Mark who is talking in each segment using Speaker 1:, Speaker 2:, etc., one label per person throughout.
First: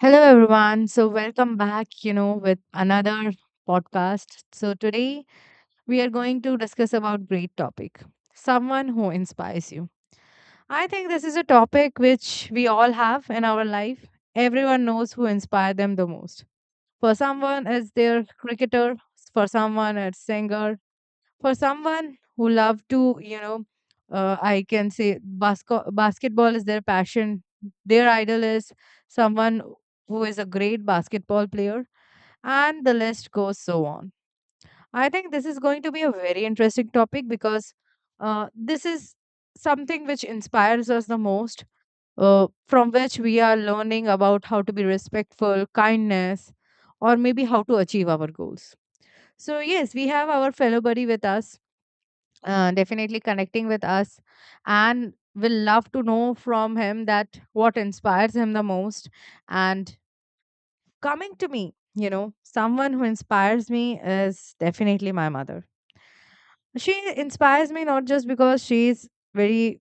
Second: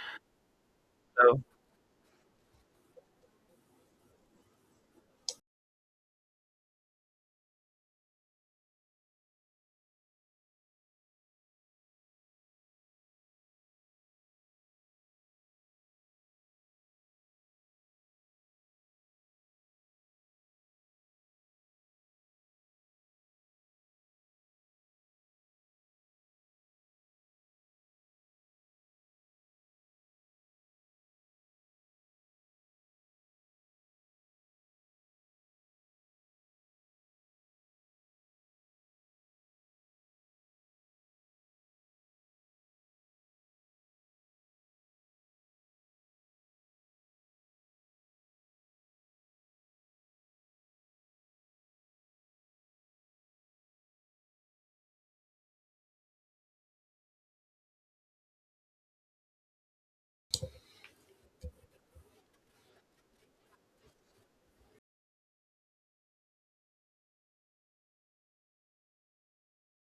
Speaker 1: Hello, everyone. So,
Speaker 2: So
Speaker 1: welcome back, you know, with another podcast. So today we are going to discuss about great topic, someone who inspires you. I think this is a topic which we all have in our life. Everyone knows who inspired them the most. For someone, it's their cricketer. For someone, it's singer, for someone who love to you know I can say basketball is their passion, their idol is someone who is a great basketball player, and the list goes so on. I think this is going to be a very interesting topic because uh, this is something which inspires us the most, uh, from which we are learning about how to be respectful, kindness, or maybe how to achieve our goals. So yes, we have our fellow buddy with us, definitely connecting with us, and will love to know from him that what inspires him the most. And coming to me, you know, someone who inspires me is definitely my mother. She inspires me not just because she's very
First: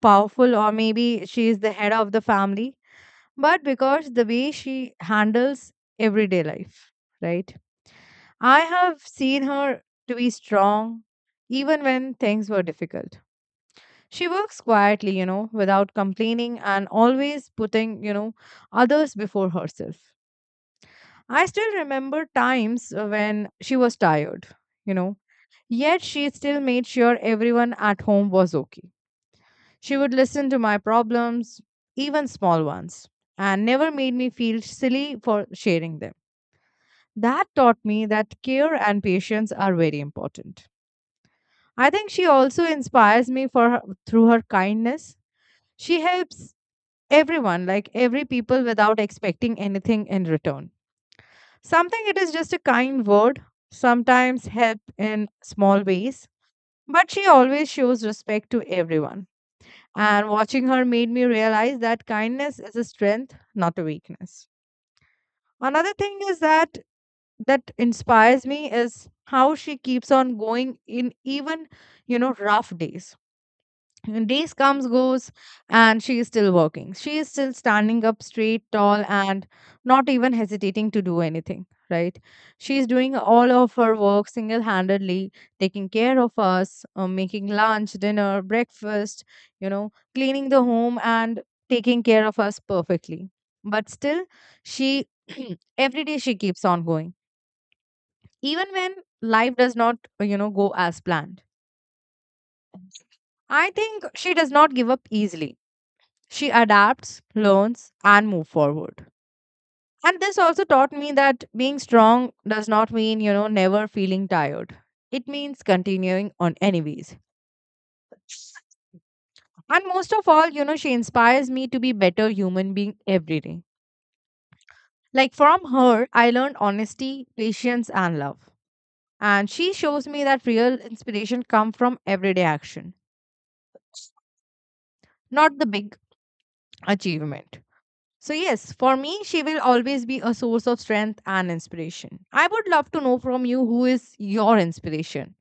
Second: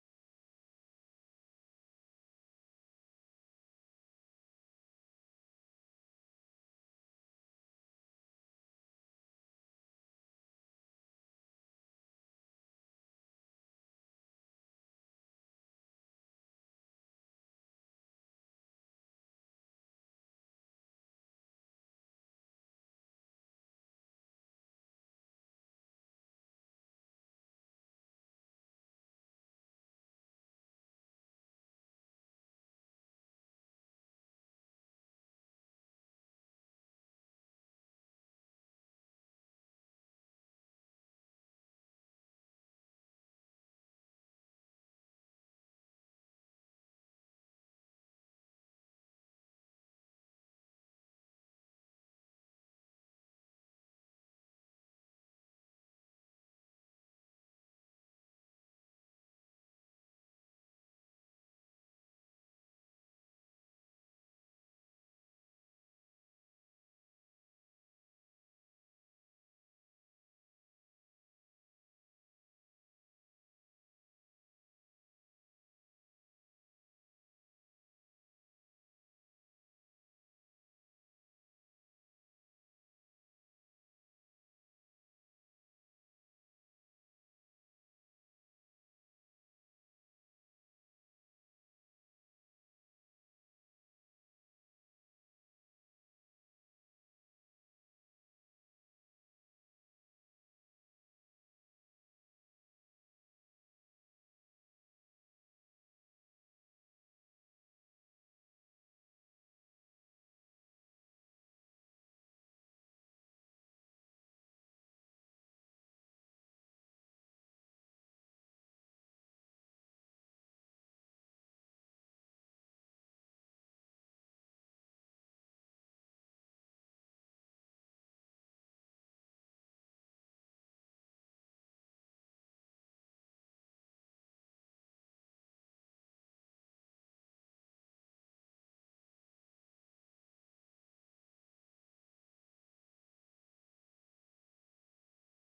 Speaker 1: powerful or maybe she is the head of the family, but because the way she handles everyday life, right? I have seen her to be strong even when things were difficult. She works quietly, you know, without complaining and always putting, you know, others before herself. I still remember times when she was tired, you know, yet she still made sure everyone at home was okay. She would listen to my problems, even small ones, and never made me feel silly for sharing them. That taught me that care and patience are very important. I think she also inspires me for her, through her kindness. She helps everyone, like every people, without expecting anything in return. Something it is just a kind word, sometimes help in small ways, but she always shows respect to everyone. And watching her made me realize that kindness is a strength, not a weakness. Another thing is that inspires me is how she keeps on going in even, you know, rough days. Days comes, goes, and she is still working. She is still standing up straight, tall, and not even hesitating to do anything, right? She is doing all of her work single handedly, taking care of us, making lunch, dinner, breakfast, you know, cleaning the home and taking care of us perfectly. But still, she every day she keeps on going, even when life does not, you know, go as planned. I think she does not give up easily. She adapts, learns, and move forward. And this also taught me that being strong does not mean, you know, never feeling tired. It means continuing on anyways. And most of all, you know, she inspires me to be better human being every day. Like from her, I learned honesty, patience, and love. And she shows me that real inspiration come from everyday action, not the big achievement. So yes, for me, she will always be a source of strength and inspiration. I would love to know from you who is your inspiration.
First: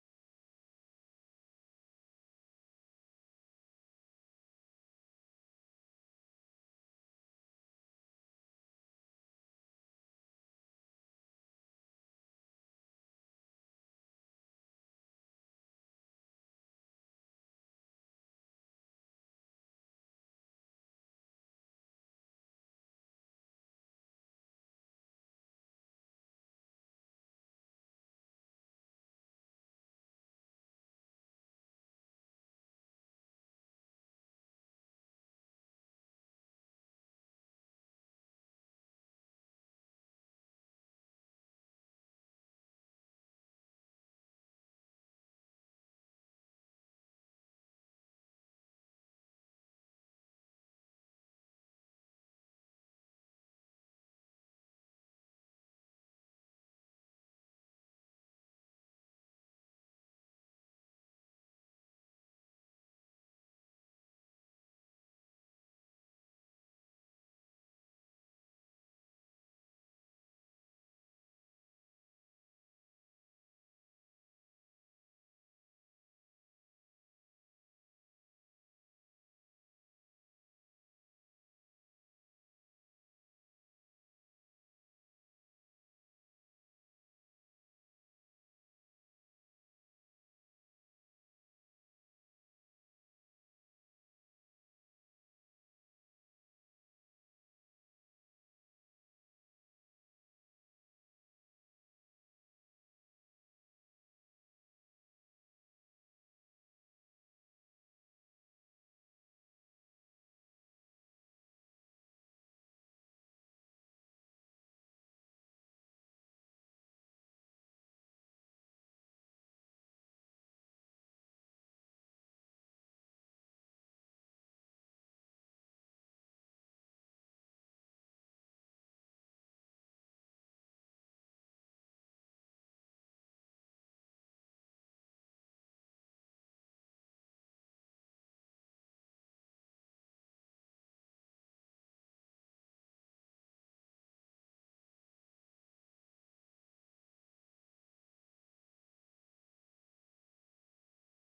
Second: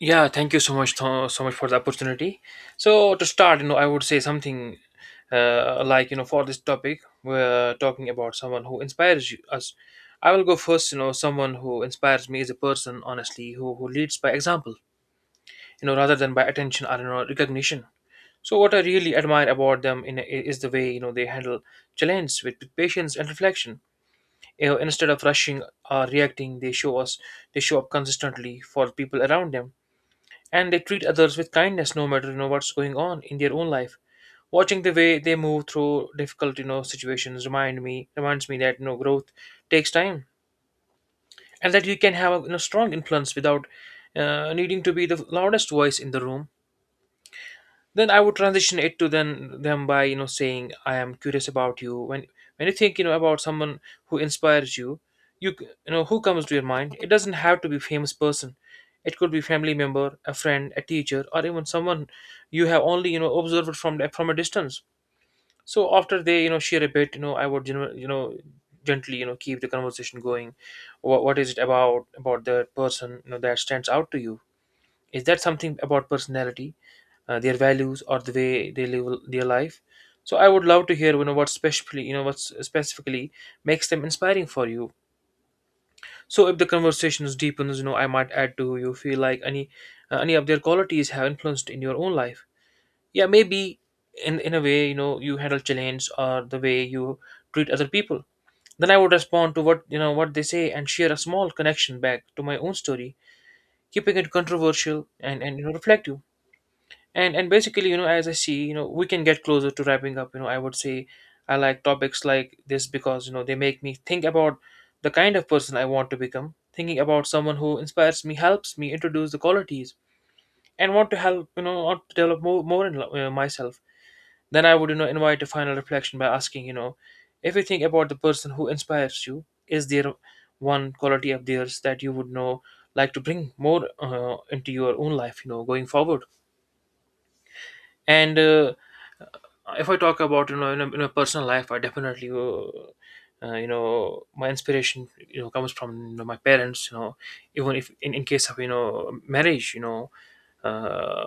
Speaker 2: yeah, thank you so much, so much for the opportunity. So to start, I would say something like for this topic, we're talking about someone who inspires us. I will go first. You know, someone who inspires me is a person, honestly, who leads by example. You know, rather than by attention or recognition. So what I really admire about them in is the way they handle challenges with patience and reflection. You know, instead of rushing or reacting, they show up consistently for people around them, and they treat others with kindness no matter what's going on in their own life. Watching the way they move through difficult, situations, reminds me that growth takes time, and that you can have a, strong influence without needing to be the loudest voice in the room. Then I would transition it to then them by saying, I am curious about you. When you think about someone who inspires you, you know who comes to your mind. It doesn't have to be famous person. It could be family member, a friend, a teacher, or even someone you have only observed from a distance. So after they share a bit, I would gently keep the conversation going. What is it about the person that stands out to you? Is that something about personality, their values, or the way they live their life? So I would love to hear what specifically makes them inspiring for you. So if the conversation deepens, I might add, to you feel like any of their qualities have influenced in your own life? Yeah, maybe in a way, you handle challenge or the way you treat other people. Then I would respond to what you know what they say and share a small connection back to my own story, keeping it controversial and reflective. And basically, as I see, we can get closer to wrapping up. You know, I would say, I like topics like this because they make me think about the kind of person I want to become. Thinking about someone who inspires me helps me introduce the qualities and want to help you know want to develop more in myself. Then I would invite a final reflection by asking, if you think about the person who inspires you, is there one quality of theirs that you would know like to bring more into your own life, going forward? And If I talk about in a personal life, I definitely, my inspiration, comes from, my parents. You know, even if in case of, marriage, uh,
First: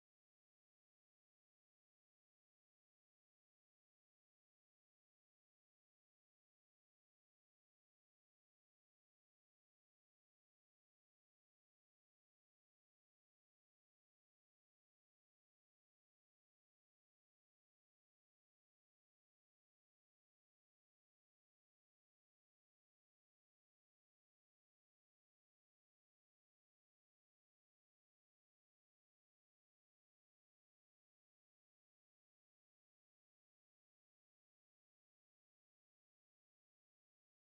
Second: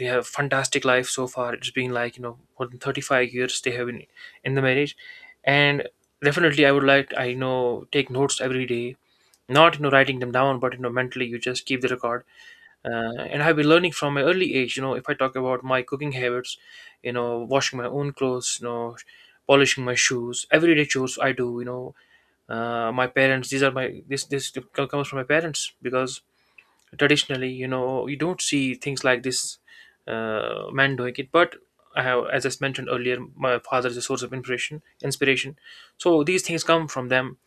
Speaker 2: they have fantastic life so far. It's been like, more than 35 years they have been in the marriage, and definitely I would like I take notes every day. Not, writing them down, but, mentally you just keep the record. uh, and I've been learning from my early age. You know, if I talk about my cooking habits, you know, washing my own clothes, you know, polishing my shoes, everyday chores I do. You know, my parents. These are my this this comes from my parents because traditionally, you know, you don't see things like this, man doing it, but. I have, as I mentioned earlier, my father is a source of inspiration. Inspiration, so these things come from them.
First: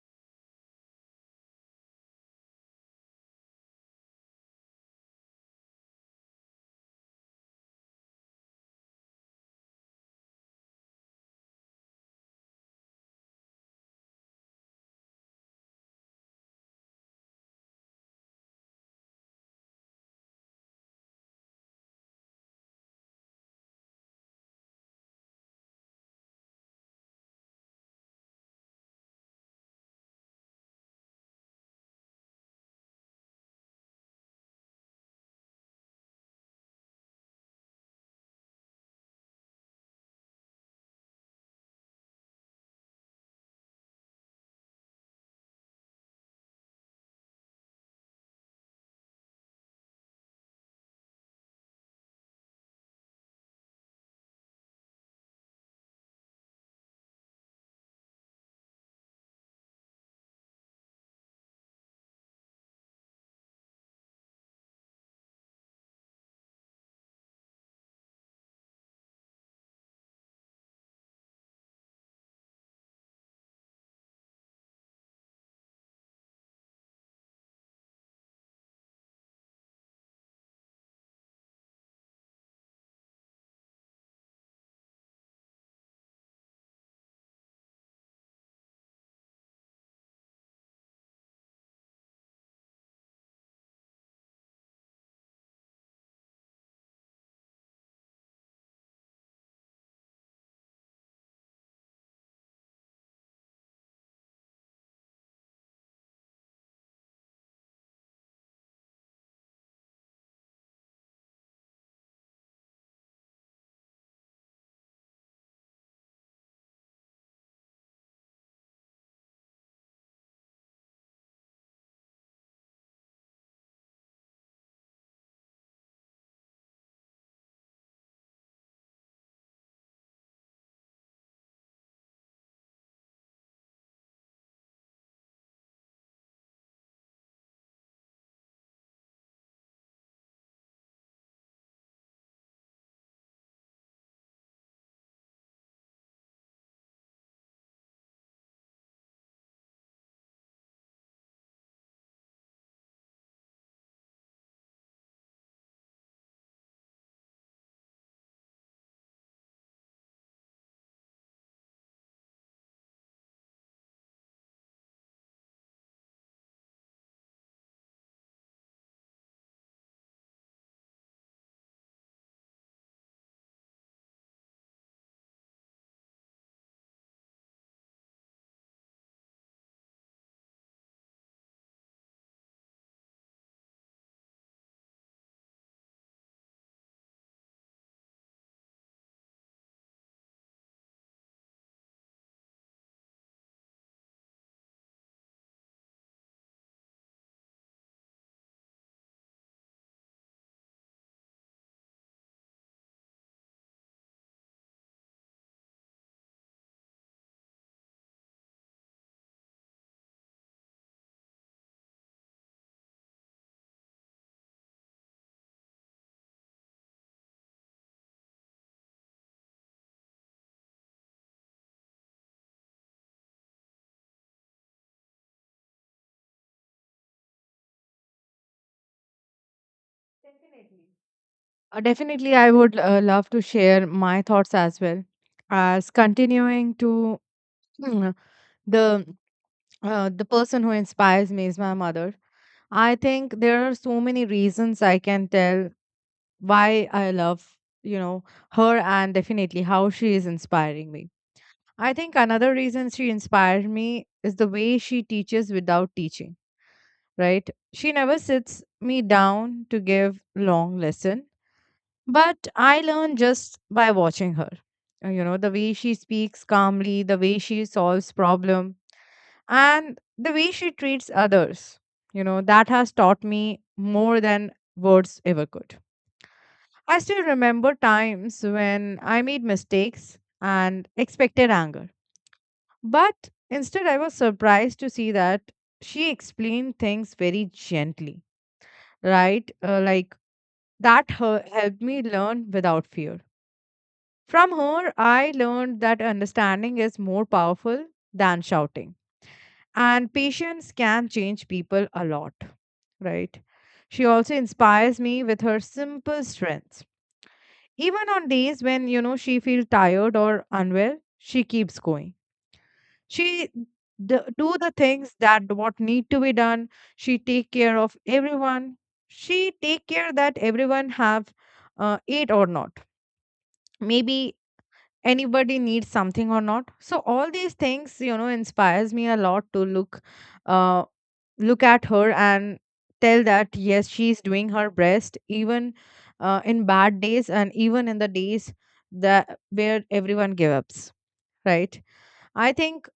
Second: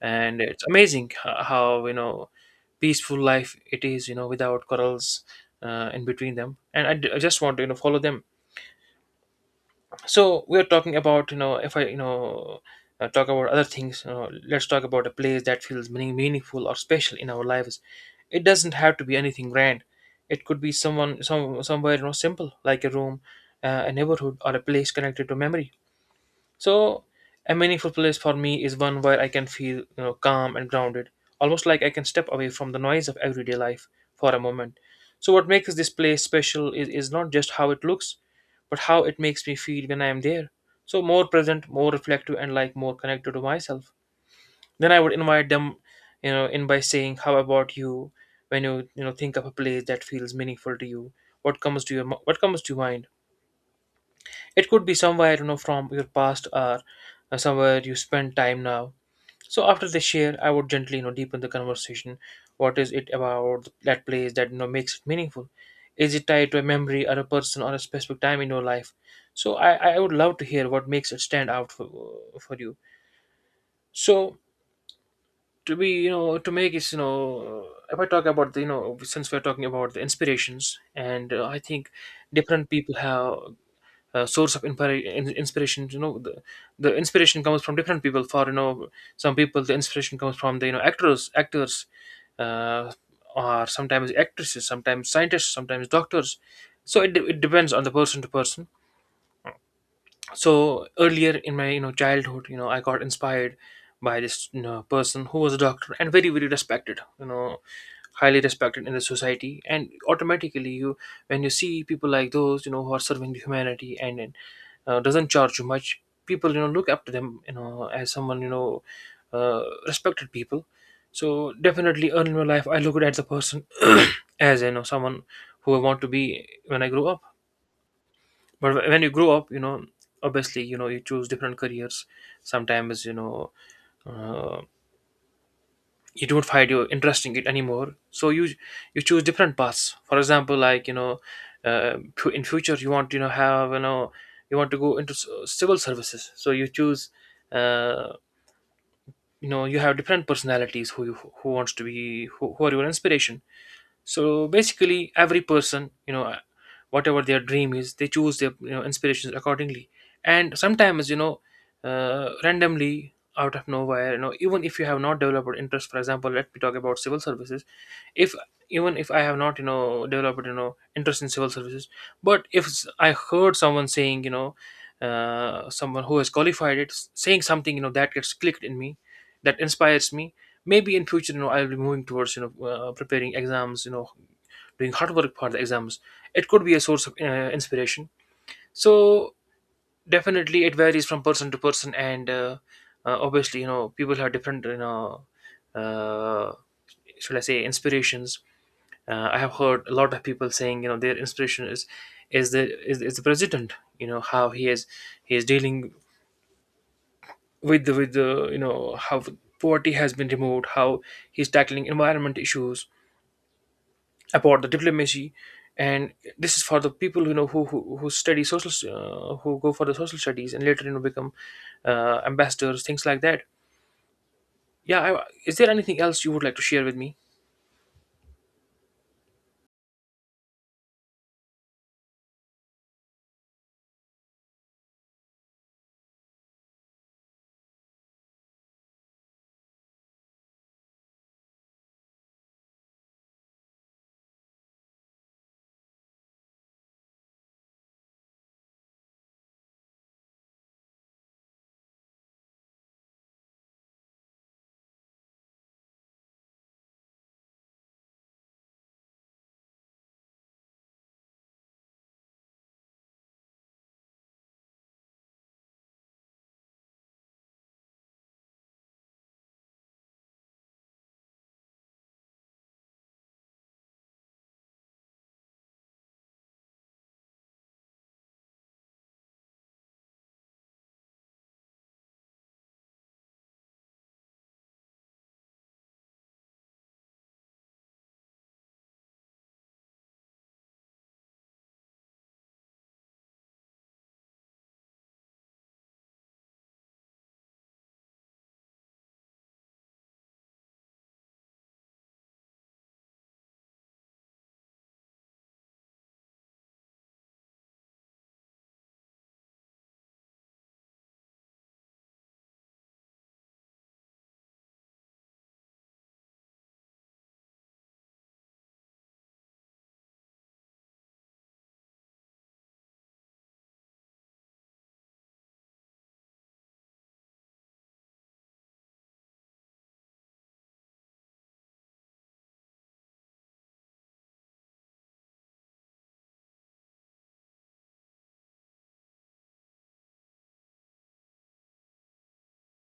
Speaker 2: And it's amazing, how, peaceful life it is, without corals, in between them. And I just want to, follow them. So we're talking about, if I talk about other things, let's talk about a place that feels meaningful or special in our lives. It doesn't have to be anything grand. It could be some somewhere, simple like a room, a neighborhood, or a place connected to memory. So a meaningful place for me is one where I can feel, you know, calm and grounded, almost like I can step away from the noise of everyday life for a moment. So what makes this place special is not just how it looks, but how it makes me feel when I am there. So more present, more reflective, and like more connected to myself. Then I would invite them, you know, in by saying, How about you, when you know think of a place that feels meaningful to you? What comes to your what comes to your mind? It could be somewhere, I don't know, from your past, or somewhere you spend time now. So after they share, I would gently, deepen the conversation. What is it about that place that, makes it meaningful? Is it tied to a memory or a person or a specific time in your life? So I would love to hear what makes it stand out for you. So to be, to make it, if I talk about the, since we're talking about the inspirations, and I think different people have, source of inspiration. You know, the inspiration comes from different people. For, some people the inspiration comes from the, actors, uh, or sometimes actresses, sometimes scientists, sometimes doctors. So it depends on the person to person. So earlier in my, childhood, I got inspired by this, person who was a doctor, and very respected, highly respected in the society. And automatically you when you see people like those, who are serving the humanity and, doesn't charge you much, people, look up to them, as someone, respected people. So definitely, early in my life, I looked at the person as, someone who I want to be when I grow up. But when you grow up, obviously, you choose different careers. Sometimes, uh, you don't find you interesting it anymore, so you choose different paths. For example, like, in future, you want, have, you want to go into, civil services, so you choose, uh, you have different personalities who wants to be, who are your inspiration. So basically every person, whatever their dream is, they choose their, inspirations accordingly. And sometimes, randomly out of nowhere, even if you have not developed interest. For example, let me talk about civil services. If even if I have not, developed, interest in civil services, but if, I heard someone saying, someone who has qualified it, saying something, that gets clicked in me, that inspires me. Maybe in future, I'll be moving towards, preparing exams, doing hard work for the exams. It could be a source of, inspiration. So definitely it varies from person to person. And Obviously, people have different, uh, should I say, inspirations. I have heard a lot of people saying, their inspiration is the is the president. You know how he is dealing with the with the, how poverty has been removed, how he's tackling environment issues, about the diplomacy. And this is for the people, who study social, who go for the social studies, and later, become, ambassadors, things like that. Yeah, is there anything else you would like to share with me?
Speaker 1: Definitely, I would love to share my thoughts as well. As continuing to mm, the the person who inspires me is my mother. I think there are so many reasons I can tell why I love, you know, her, and definitely how she is inspiring me. I think another reason she inspires me is the way she teaches without teaching, right? She never sits me down to give long lesson, but I learn just by watching her. You know, the way she speaks calmly, the way she solves problem, and the way she treats others. You know, that has taught me more than words ever could. I still remember times when I made mistakes and expected anger. But instead, I was surprised to see that she explained things very gently, right? Helped me learn without fear. From her, I learned that understanding is more powerful than shouting, and patience can change people a lot, right? She also inspires me with her simple strengths. Even on days when, you know, she feels tired or unwell, she keeps going. She do the things that what need to be done. She take care of everyone. She take care that everyone have ate or not, maybe anybody needs something or not. So all these things, you know, inspires me a lot to look uh look at her and tell that yes, she's doing her best even in bad days and even in the days that where everyone gives up, right? I think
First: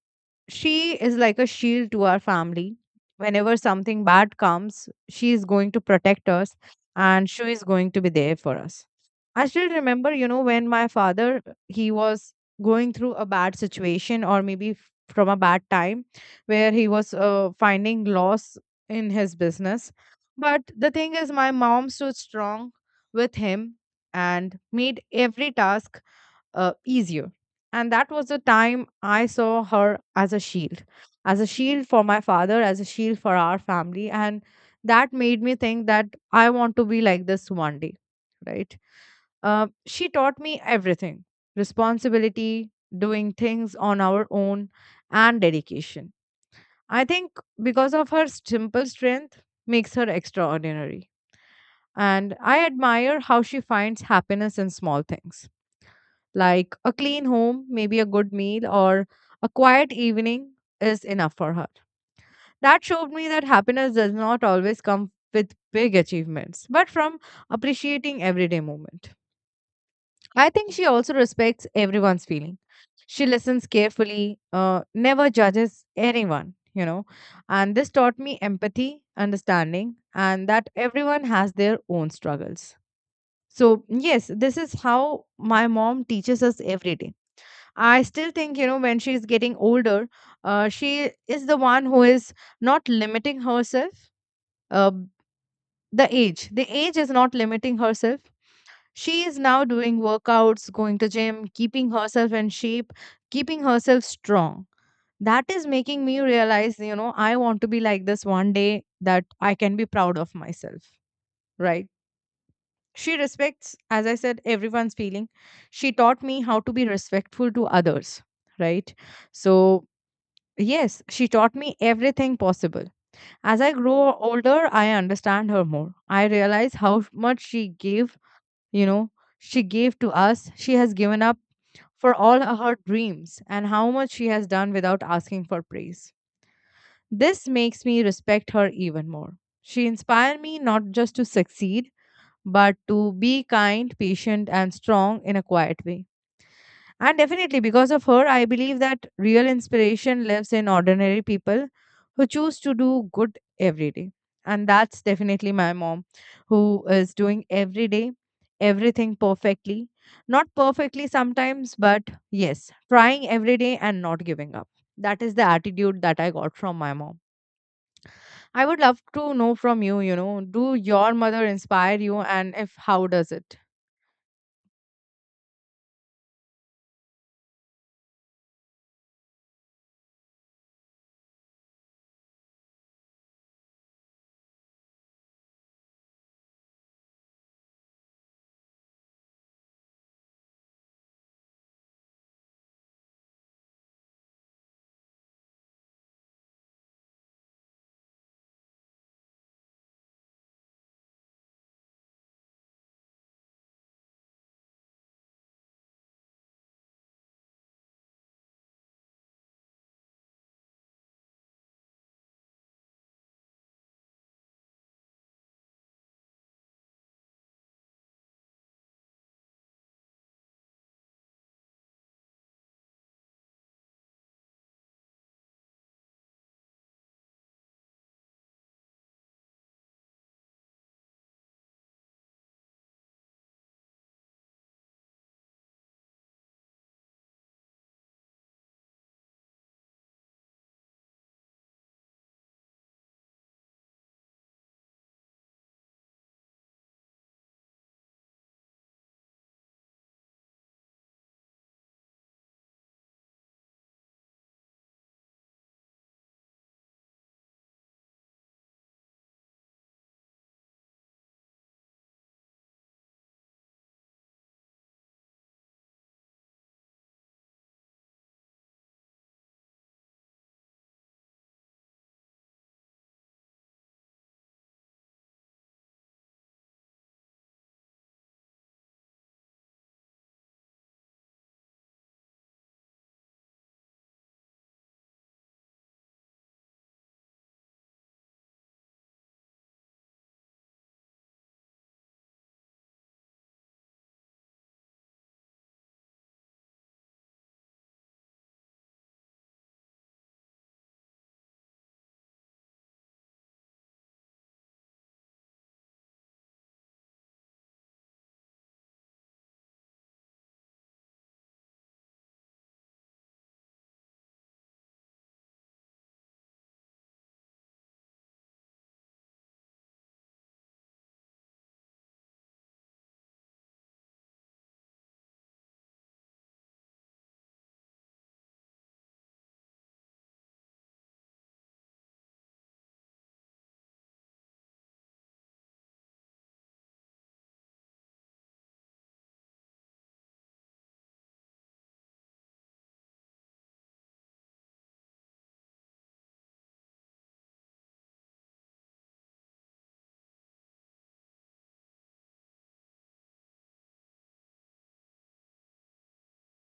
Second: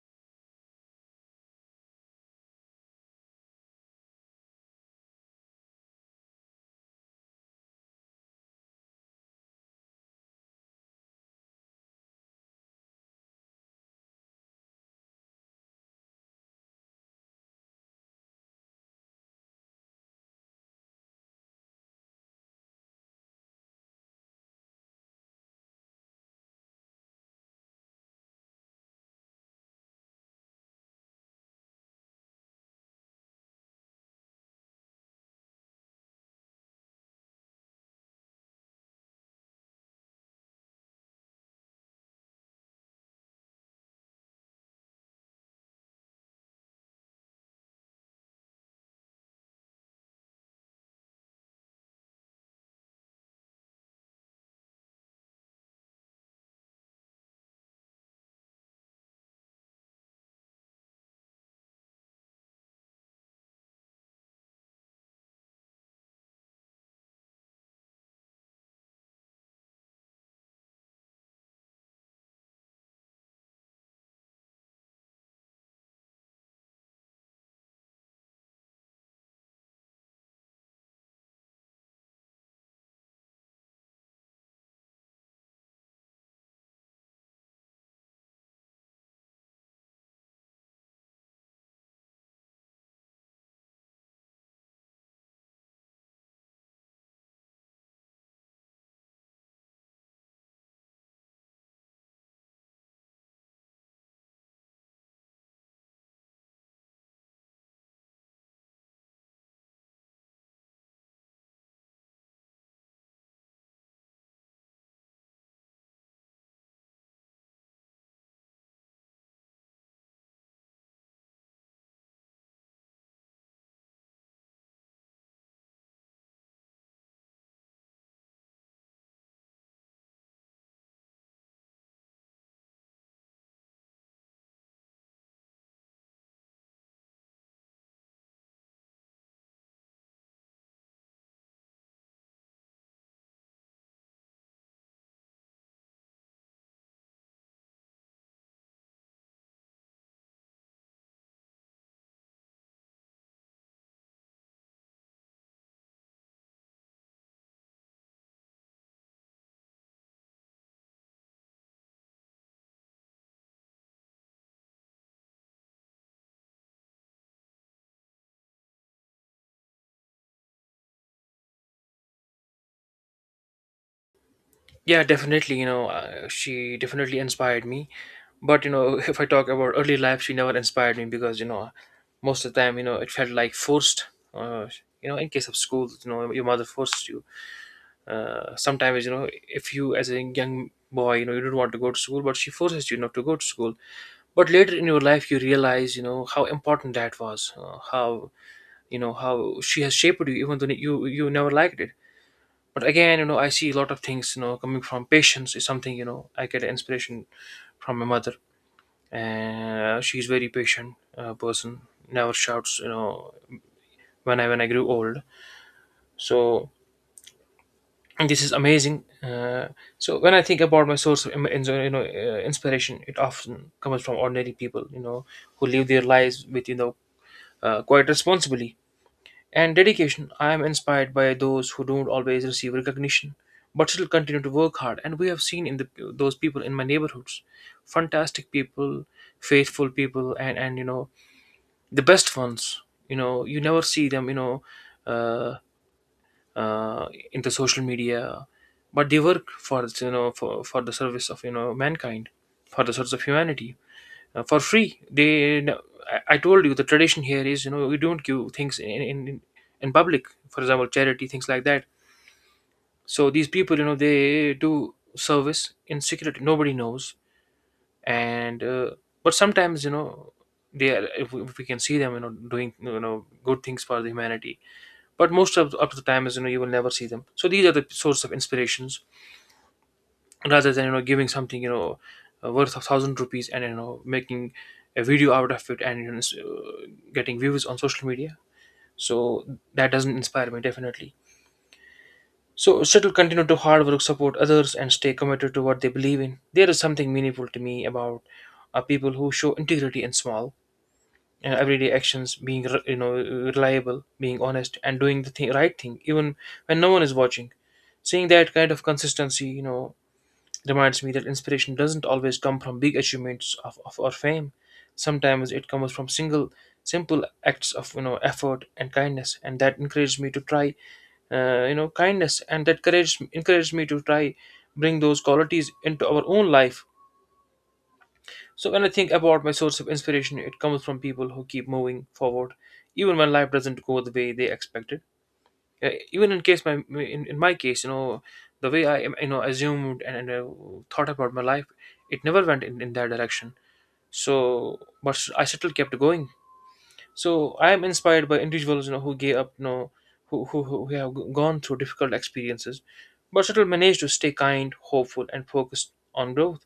Speaker 1: she is like a shield to our family. Whenever something bad comes, she is going to protect us and she is going to be there for us. I still remember, you know, when my father he was going through a bad situation or maybe from a bad time where he was finding loss in his business. But the thing is my mom stood strong with him and made every task easier. And that was the time I saw her as a shield for my father, as a shield for our family. And that made me think that I want to be like this one day, right? She taught me everything, responsibility, doing things on our own, and dedication. I think because of her simple strength, makes her extraordinary. And I admire how she finds happiness in small things like a clean home, maybe a good meal, or a quiet evening is enough for her. That showed me that happiness does not always come with big achievements, but from appreciating everyday moment. I think she also respects everyone's feeling. She listens carefully, never judges anyone, you know. And this taught me empathy, understanding, and that everyone has their own struggles. So yes, this is how my mom teaches us every day. I still think, you know, when she's getting older, she is the one who is not limiting herself. Uh, the age is not limiting herself. She is now doing workouts, going to gym, keeping herself in shape, keeping herself strong. That is making me realize, you know, I want to be like this one day that I can be proud of myself, right? She respects, as I said, everyone's feeling. She taught me how to be respectful to others, right? So yes, she taught me everything possible. As I grow older, I understand her more. I realize how much she gave, you know, she gave to us. She has given up for all her dreams and how much she has done without asking for praise. This makes me respect her even more. She inspired me not just to succeed, but to be kind, patient, and strong in a quiet way. And definitely, because of her, I believe that real inspiration lives in ordinary people who choose to do good every day. And that's definitely my mom, who is doing every day, everything perfectly. Not perfectly sometimes, but yes, trying every day and not giving up. That is the attitude that I got from my mom. I would love to know from you, you know, do your mother inspire you and if how does it?
Speaker 2: Yeah, definitely, she definitely inspired me, but you know if I talk about early life, she never inspired me, because, most of the time, it felt like forced. uh, you know, in case of school, your mother forced you. Sometimes, if you, as a young boy, you don't want to go to school, but she forces you not to go to school. But later in your life, you realize, how important that was. How you know how she has shaped you even though you never liked it. But again, I see a lot of things, coming from patience is something, I get inspiration from my mother. And she's very patient, person. Never shouts, when I grew old. So, and this is amazing, so when I think about my source of inspiration. It often comes from ordinary people, who live their lives with, quite responsibly, and dedication. I am inspired by those who don't always receive recognition, but still continue to work hard. And we have seen in the those people in my neighborhoods, fantastic people, faithful people, and the best ones, you never see them, uh, in the social media, but they work for, for the service of, mankind, for the service of humanity, for free. They, no, I told you the tradition here is, we don't give things in public, for example charity, things like that. So these people, they do service in secret, nobody knows, and, but sometimes, they are, if we can see them, doing, good things for the humanity, but most of up to the time is, you will never see them. So these are the source of inspirations, rather than, giving something, worth of 1,000 rupees, and, making a video out of it, and, getting views on social media. So that doesn't inspire me, definitely. So still continue to hard work, support others, and stay committed to what they believe in. There is something meaningful to me about, people who show integrity in small, everyday actions, being reliable, being honest, and doing right thing, even when no one is watching. Seeing that kind of consistency, reminds me that inspiration doesn't always come from big achievements of or fame. Sometimes it comes from single simple acts of, effort and kindness, and that encourages me to try, kindness, and that courage encourages me to try bring those qualities into our own life. So when I think about my source of inspiration, it comes from people who keep moving forward, even when life doesn't go the way they expected. Even in case in my case, the way I, assumed, and thought about my life, it never went in that direction. So, but I still kept going. So I am inspired by individuals, who gave up, who have gone through difficult experiences, but still managed to stay kind, hopeful, and focused on growth.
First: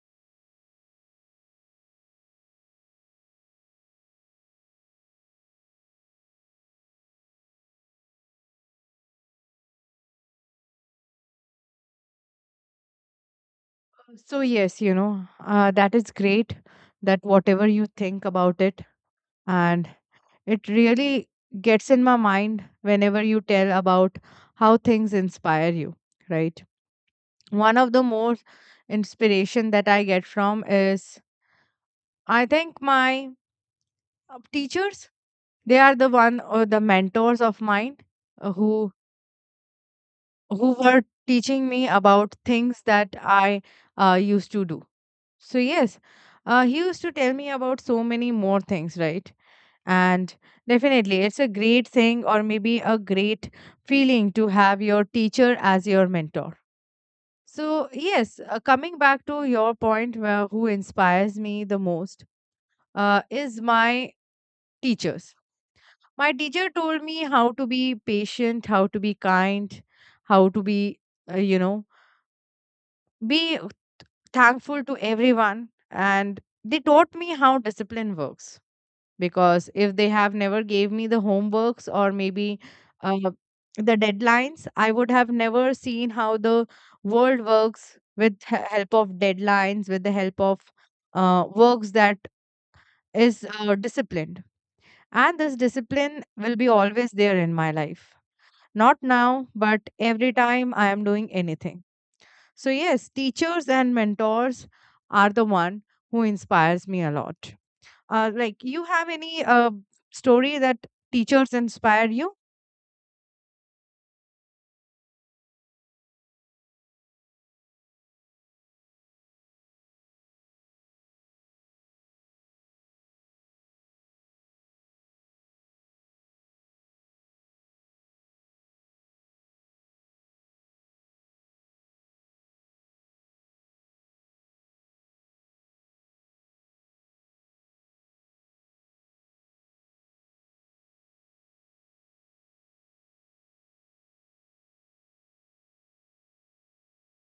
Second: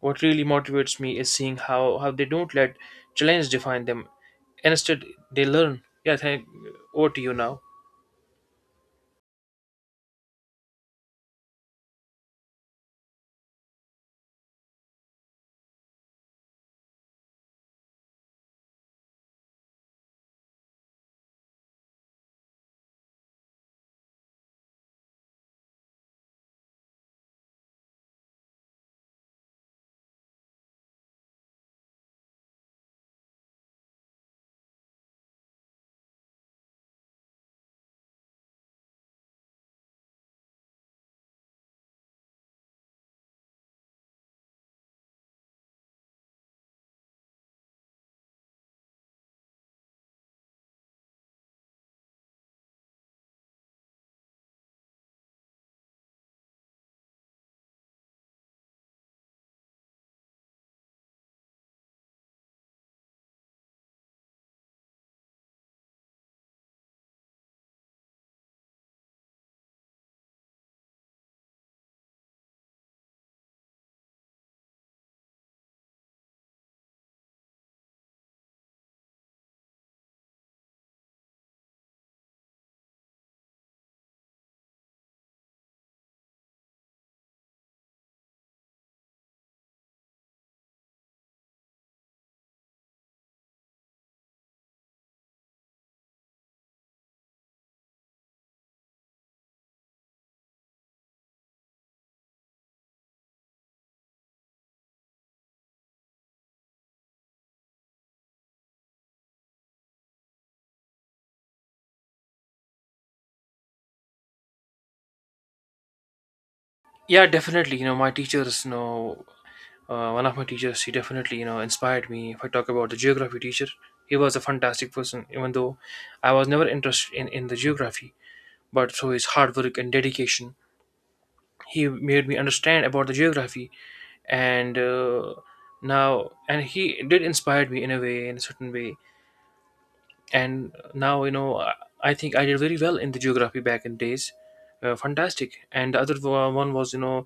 Speaker 2: What really motivates me is seeing how they don't let challenge define them. Instead, they learn. Yeah, thank. Over to you now.
Speaker 1: So yes, you know, that is great that whatever you think about it, and it really gets in my mind whenever you tell about how things inspire you, right? One of the most inspiration that I get from is I think my teachers, they are the one or the mentors of mine uh, who who were teaching me about things that I used to do. So yes, he used to tell me about so many more things, right? And definitely, it's a great thing or maybe a great feeling to have your teacher as your mentor. So yes, coming back to your point, where who inspires me the most is my teachers. My teacher told me how to be patient, how to be kind, how to be, uh, you know, be thankful to everyone. And they taught me how discipline works because if they have never gave me the homeworks or maybe uh, the deadlines, I would have never seen how the world works with help of deadlines, with the help of works that is disciplined. And this discipline will be always there in my life, not now but every time I am doing anything. So yes, teachers and mentors are the one who inspires me a lot. Like, you have any story that teachers inspire you?
Speaker 2: Yeah, definitely. My teachers, one of my teachers, he definitely, inspired me. If I talk about the geography teacher, he was a fantastic person, even though I was never interested in the geography. But through his hard work and dedication, he made me understand about the geography. And, now, and he did inspire me in a way, in a certain way. And now, I think I did very well in the geography back in days. Fantastic. And the other one was,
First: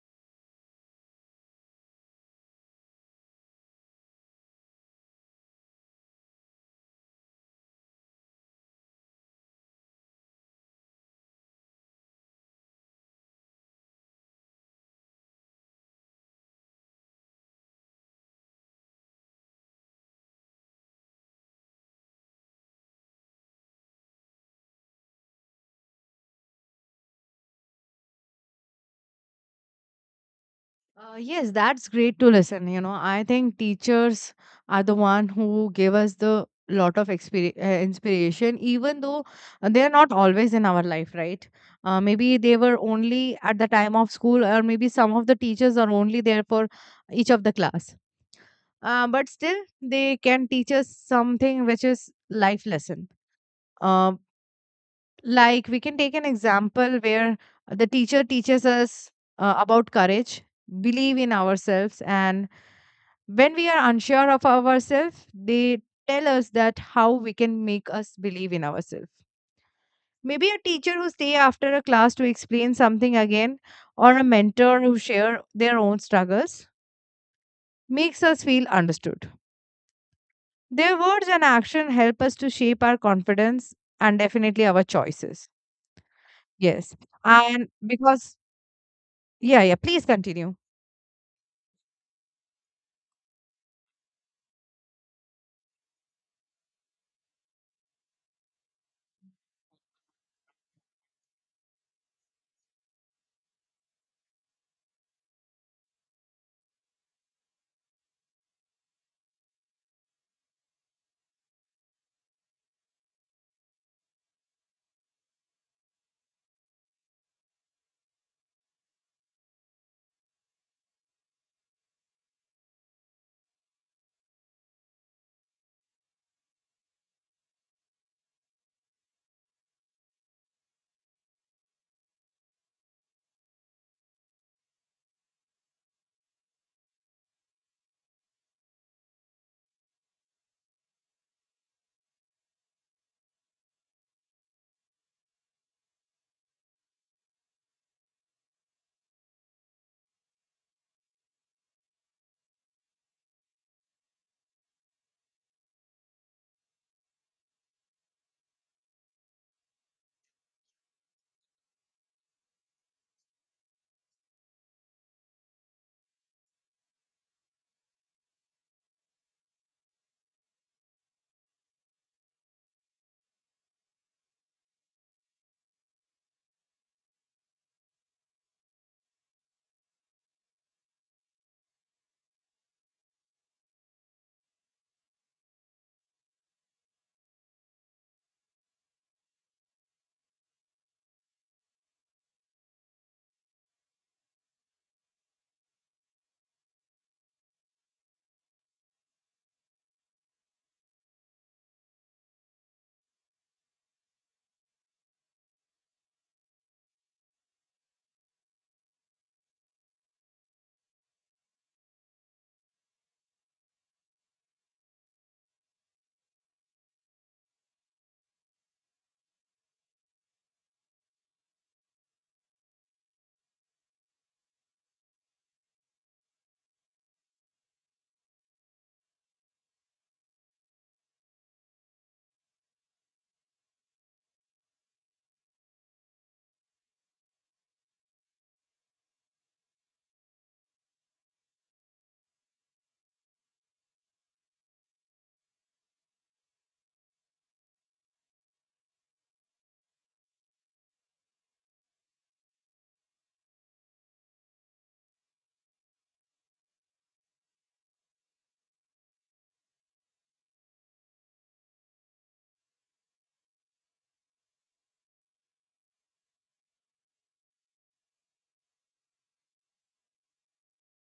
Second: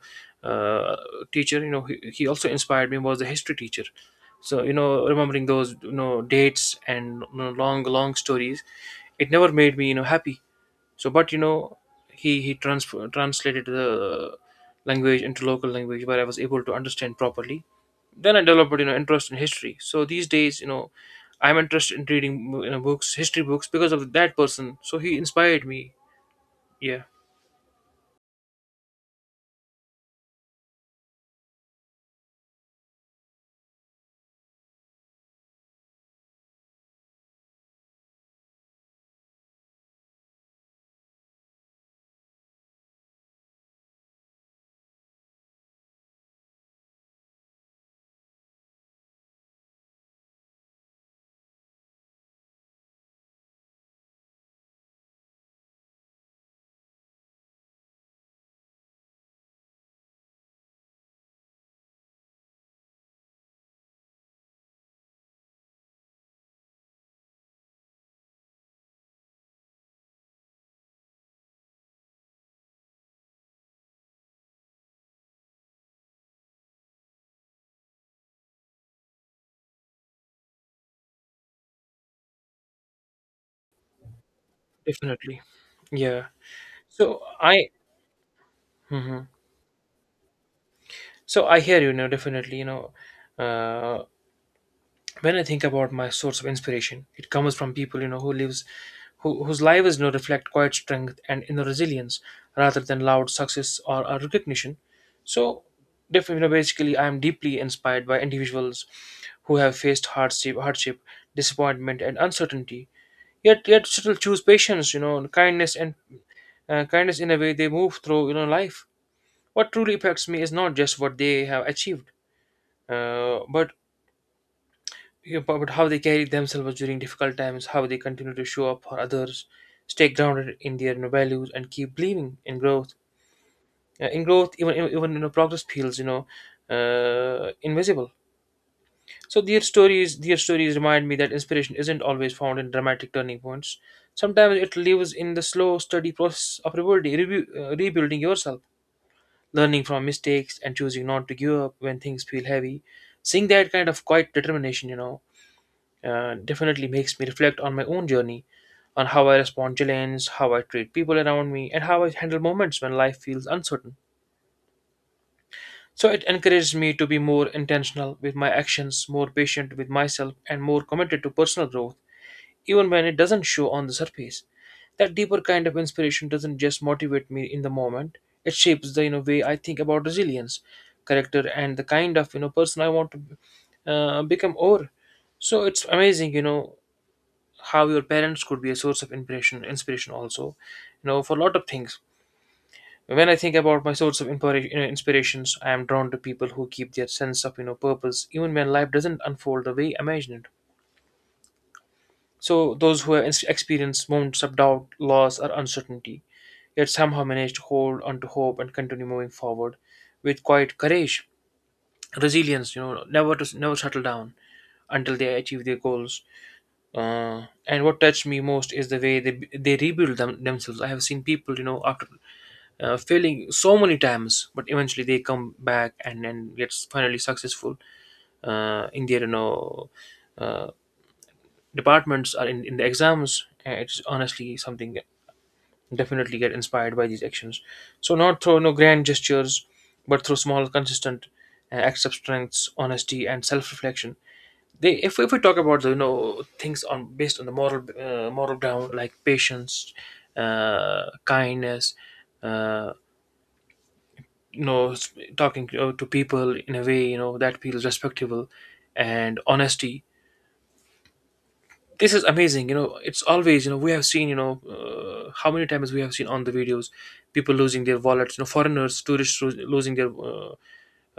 Speaker 2: uh, teacher, he also inspired me was the history teacher. So, remembering those, dates, and, long, long stories, it never made me, happy. So, but, he translated the language into local language where I was able to understand properly. Then I developed, interest in history. So these days, I'm interested in reading, books, history books, because of that person. So he inspired me. Yeah,
Speaker 1: Yes, that's great to listen. You know, I think teachers are the one who gave us the lot of inspiration, even though they are not always in our life, right? Maybe they were only at the time of school, or maybe some of the teachers are only there for each of the class. But still, they can teach us something which is life lesson. Um, Like we can take an example where the teacher teaches us about courage, believe in ourselves, and when we are unsure of ourselves, they tell us that how we can make us believe in ourselves. Maybe a teacher who stay after a class to explain something again, or a mentor who share their own struggles, makes us feel understood. Their words and action help us to shape our confidence and definitely our
Speaker 2: definitely.
Speaker 1: choices.
Speaker 2: Yeah.
Speaker 1: Yes,
Speaker 2: So
Speaker 1: and
Speaker 2: I.
Speaker 1: because
Speaker 2: Mhm.
Speaker 1: yeah, yeah, please continue.
Speaker 2: So I hear you now. Definitely, uh, when I think about my source of inspiration, it comes from people, who, whose lives, reflect quiet strength and inner resilience rather than loud success or recognition. So, basically, I am deeply inspired by individuals who have faced hardship, disappointment, and uncertainty, yet still choose patience, kindness in a way they move through, life. What truly affects me is not just what they have achieved, but Yeah, but how they carry themselves during difficult times, how they continue to show up for others, stay grounded in their, values, and keep believing in growth. In growth, even, progress feels, invisible. So their stories remind me that inspiration isn't always found in dramatic turning points. Sometimes it lives in the slow, steady process of rebuilding yourself, learning from mistakes, and choosing not to give up when things feel heavy. Seeing that kind of quiet determination, definitely makes me reflect on my own journey, on how I respond to challenge, how I treat people around me, and how I handle moments when life feels uncertain. So it encourages me to be more intentional with my actions, more patient with myself, and more committed to personal growth, even when it doesn't show on the surface. That deeper kind of inspiration doesn't just motivate me in the moment; it shapes the, way I think about resilience, character, and the kind of, person I want to, become. Or so it's amazing, how your parents could be a source of inspiration also, for a lot of things. When I think about my source of inspirations, I am drawn to people who keep their sense of, purpose, even when life doesn't unfold the way imagined. So those who have experienced moments of doubt, loss, or uncertainty, yet somehow manage to hold on to hope and continue moving forward with quiet courage, resilience, never settle down until they achieve their goals. And what touched me most is the way they rebuild themselves. I have seen people, after, failing so many times, but eventually they come back and get finally successful, in their, uh, departments or in the exams. It's honestly something. Definitely get inspired by these actions. So, not through no grand gestures, but through small, consistent, acts of strength, honesty, and self-reflection. They, if we talk about the, things on based on the moral ground, like patience, kindness, uh, talking to people in a way, that feels respectable, and honesty. This is amazing, it's always, we have seen, how many times we have seen on the videos. People losing their wallets, foreigners, tourists losing their,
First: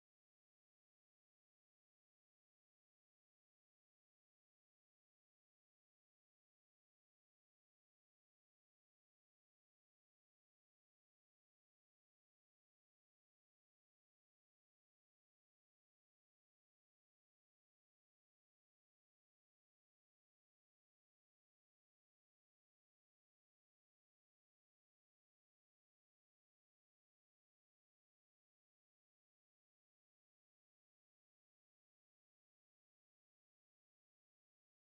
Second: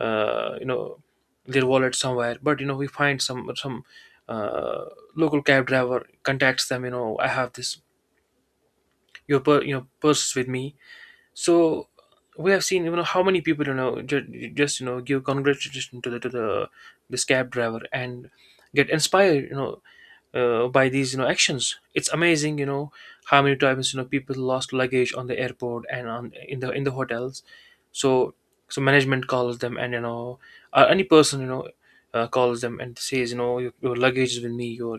Speaker 2: uh, you know their wallet somewhere. But, we find some, uh, local cab driver contacts them. I have this your purse with me. So we have seen, how many people, just, give congratulations to the this cab driver, and get inspired, by these, actions. It's amazing, how many times, people lost luggage on the airport and on in the hotels. So so management calls them, and, or any person, calls them and says, your luggage is with me, your,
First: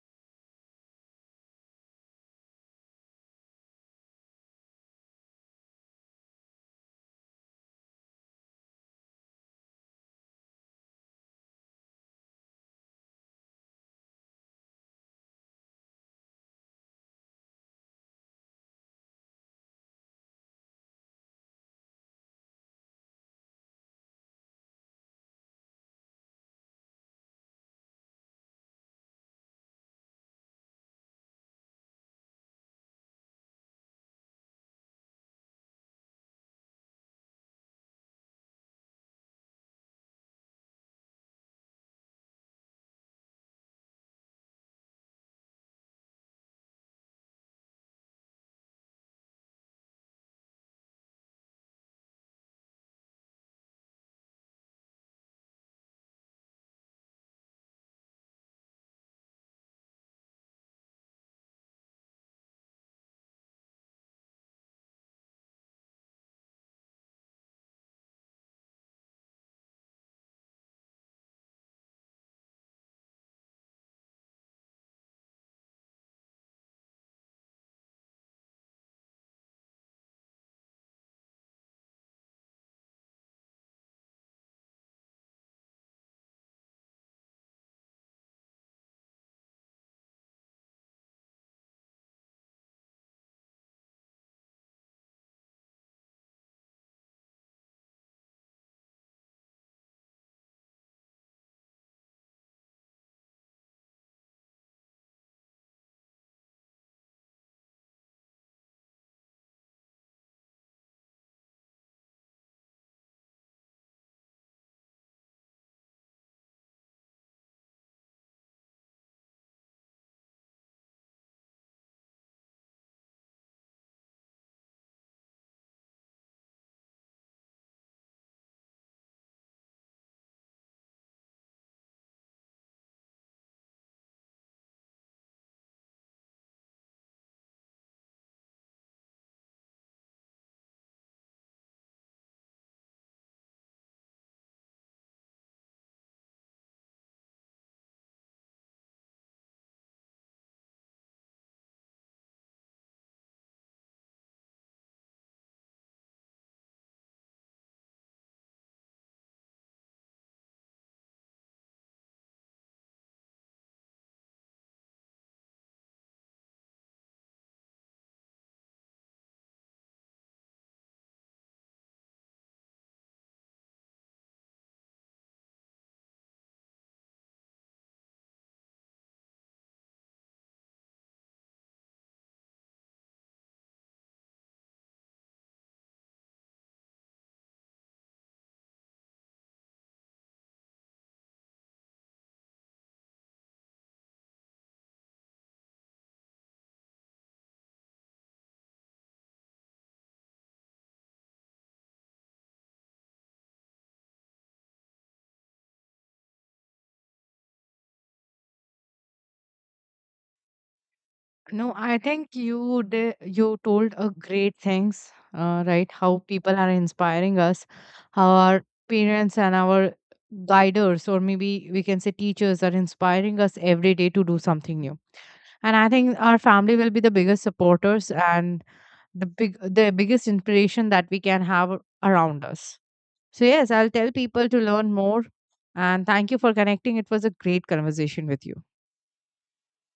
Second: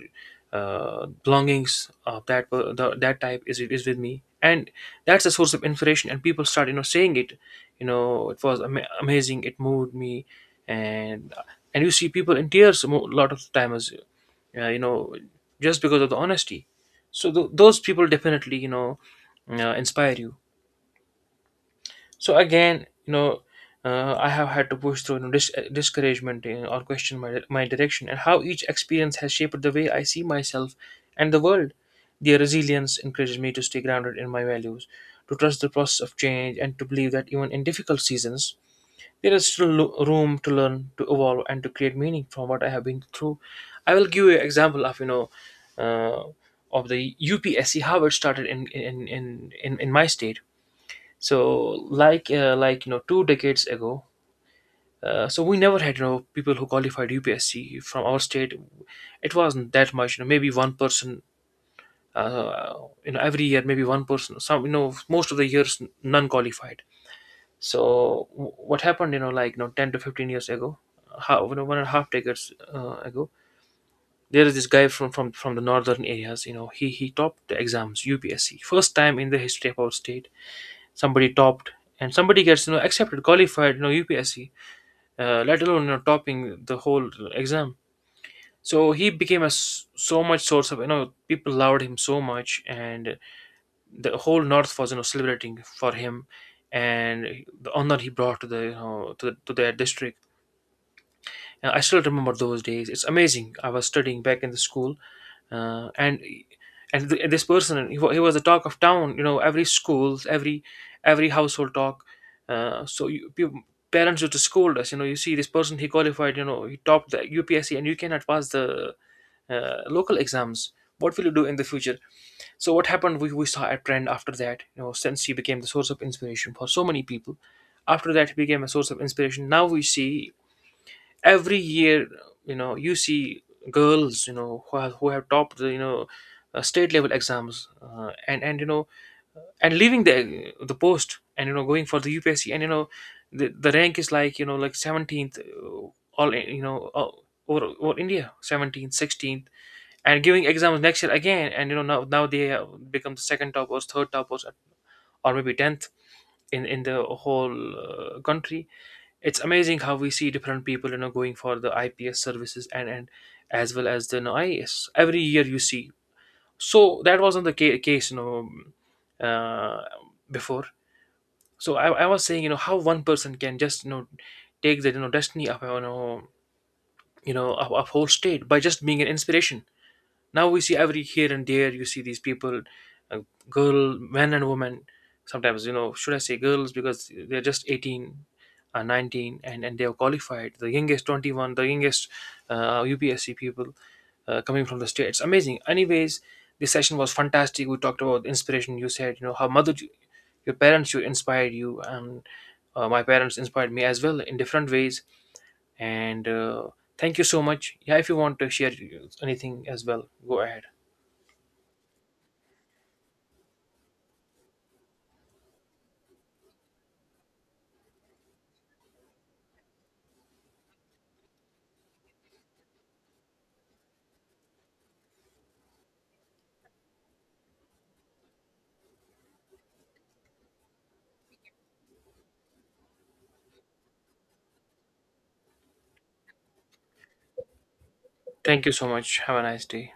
Speaker 2: belongings of that that type is with me, and that's a source of inspiration, and people start, saying it, it was amazing, it moved me, and and you see people in tears a lot of times, uh, you know just because of the honesty. So those people definitely, inspire you. So again, I have had to push through, discouragement, or question my direction, and how each experience has shaped the way I see myself and the world. Their resilience encourages me to stay grounded in my values, to trust the process of change, and to believe that even in difficult seasons, there is still room to learn, to evolve, and to create meaning from what I have been through. I will give you an example of you know uh, of the UPSC how it started in my state. So, like, 2 decades ago. So we never had people who qualified UPSC from our state. It wasn't that much, you know, maybe one person. Uh, every year, maybe one person. Some you know Most of the years, none qualified. So what happened? Like, 10 to 15 years ago, one and a half decades ago, there is this guy from the northern areas. He topped the exams UPSC, first time in the history of our state. Somebody topped, and somebody gets accepted, qualified, UPSC, let alone topping the whole exam. So he became a so much source of, people loved him so much, and the whole north was celebrating for him, and the honor he brought to the you know to their district. I still remember those days. It's amazing. I was studying back in the school, uh, and and this person, he was the talk of town. Every school, every household talk. Uh, so you, pe- Parents used to scold us. You see this person, he qualified. He topped the UPSC, and you cannot pass the local exams. What will you do in the future? So what happened? We saw a trend after that. Since he became the source of inspiration for so many people, after that he became a source of inspiration. Now we see every year, you know you see girls who have topped the state level exams, and and leaving the post and going for the UPSC, and the rank is like, like 17th, all you know all, over, over India, 17th, 16th, and giving exams next year again, and now they become the second toppers, third toppers, or maybe 10th in the whole country. It's amazing how we see different people going for the IPS services and as well as the IAS every year, you see. So that wasn't the case, uh, before. So I was saying, how one person can just take the destiny of, of whole state by just being an inspiration. Now we see every here and there, you see these people, uh, girl, men and women. Sometimes, should I say girls, because they're just 18, 19, and they are qualified. The youngest 21, the youngest UPSC people, coming from the states. Amazing. Anyways, this session was fantastic. We talked about inspiration. You said, how mother, your parents, you inspired you, and my parents inspired me as well in different ways. And thank you so much. Yeah, if you want to share anything as well, go ahead.
Speaker 1: No, I think you did, you told a great things, right? How people are inspiring us, how our parents and our guiders, or maybe we can say teachers, are inspiring us every day to do something new. And I think our family will be the biggest supporters and the biggest inspiration that we can have around us. So yes, I'll tell people to learn more. And thank you for connecting. It was a great conversation with you.
Speaker 2: Thank you so much. Have a nice day.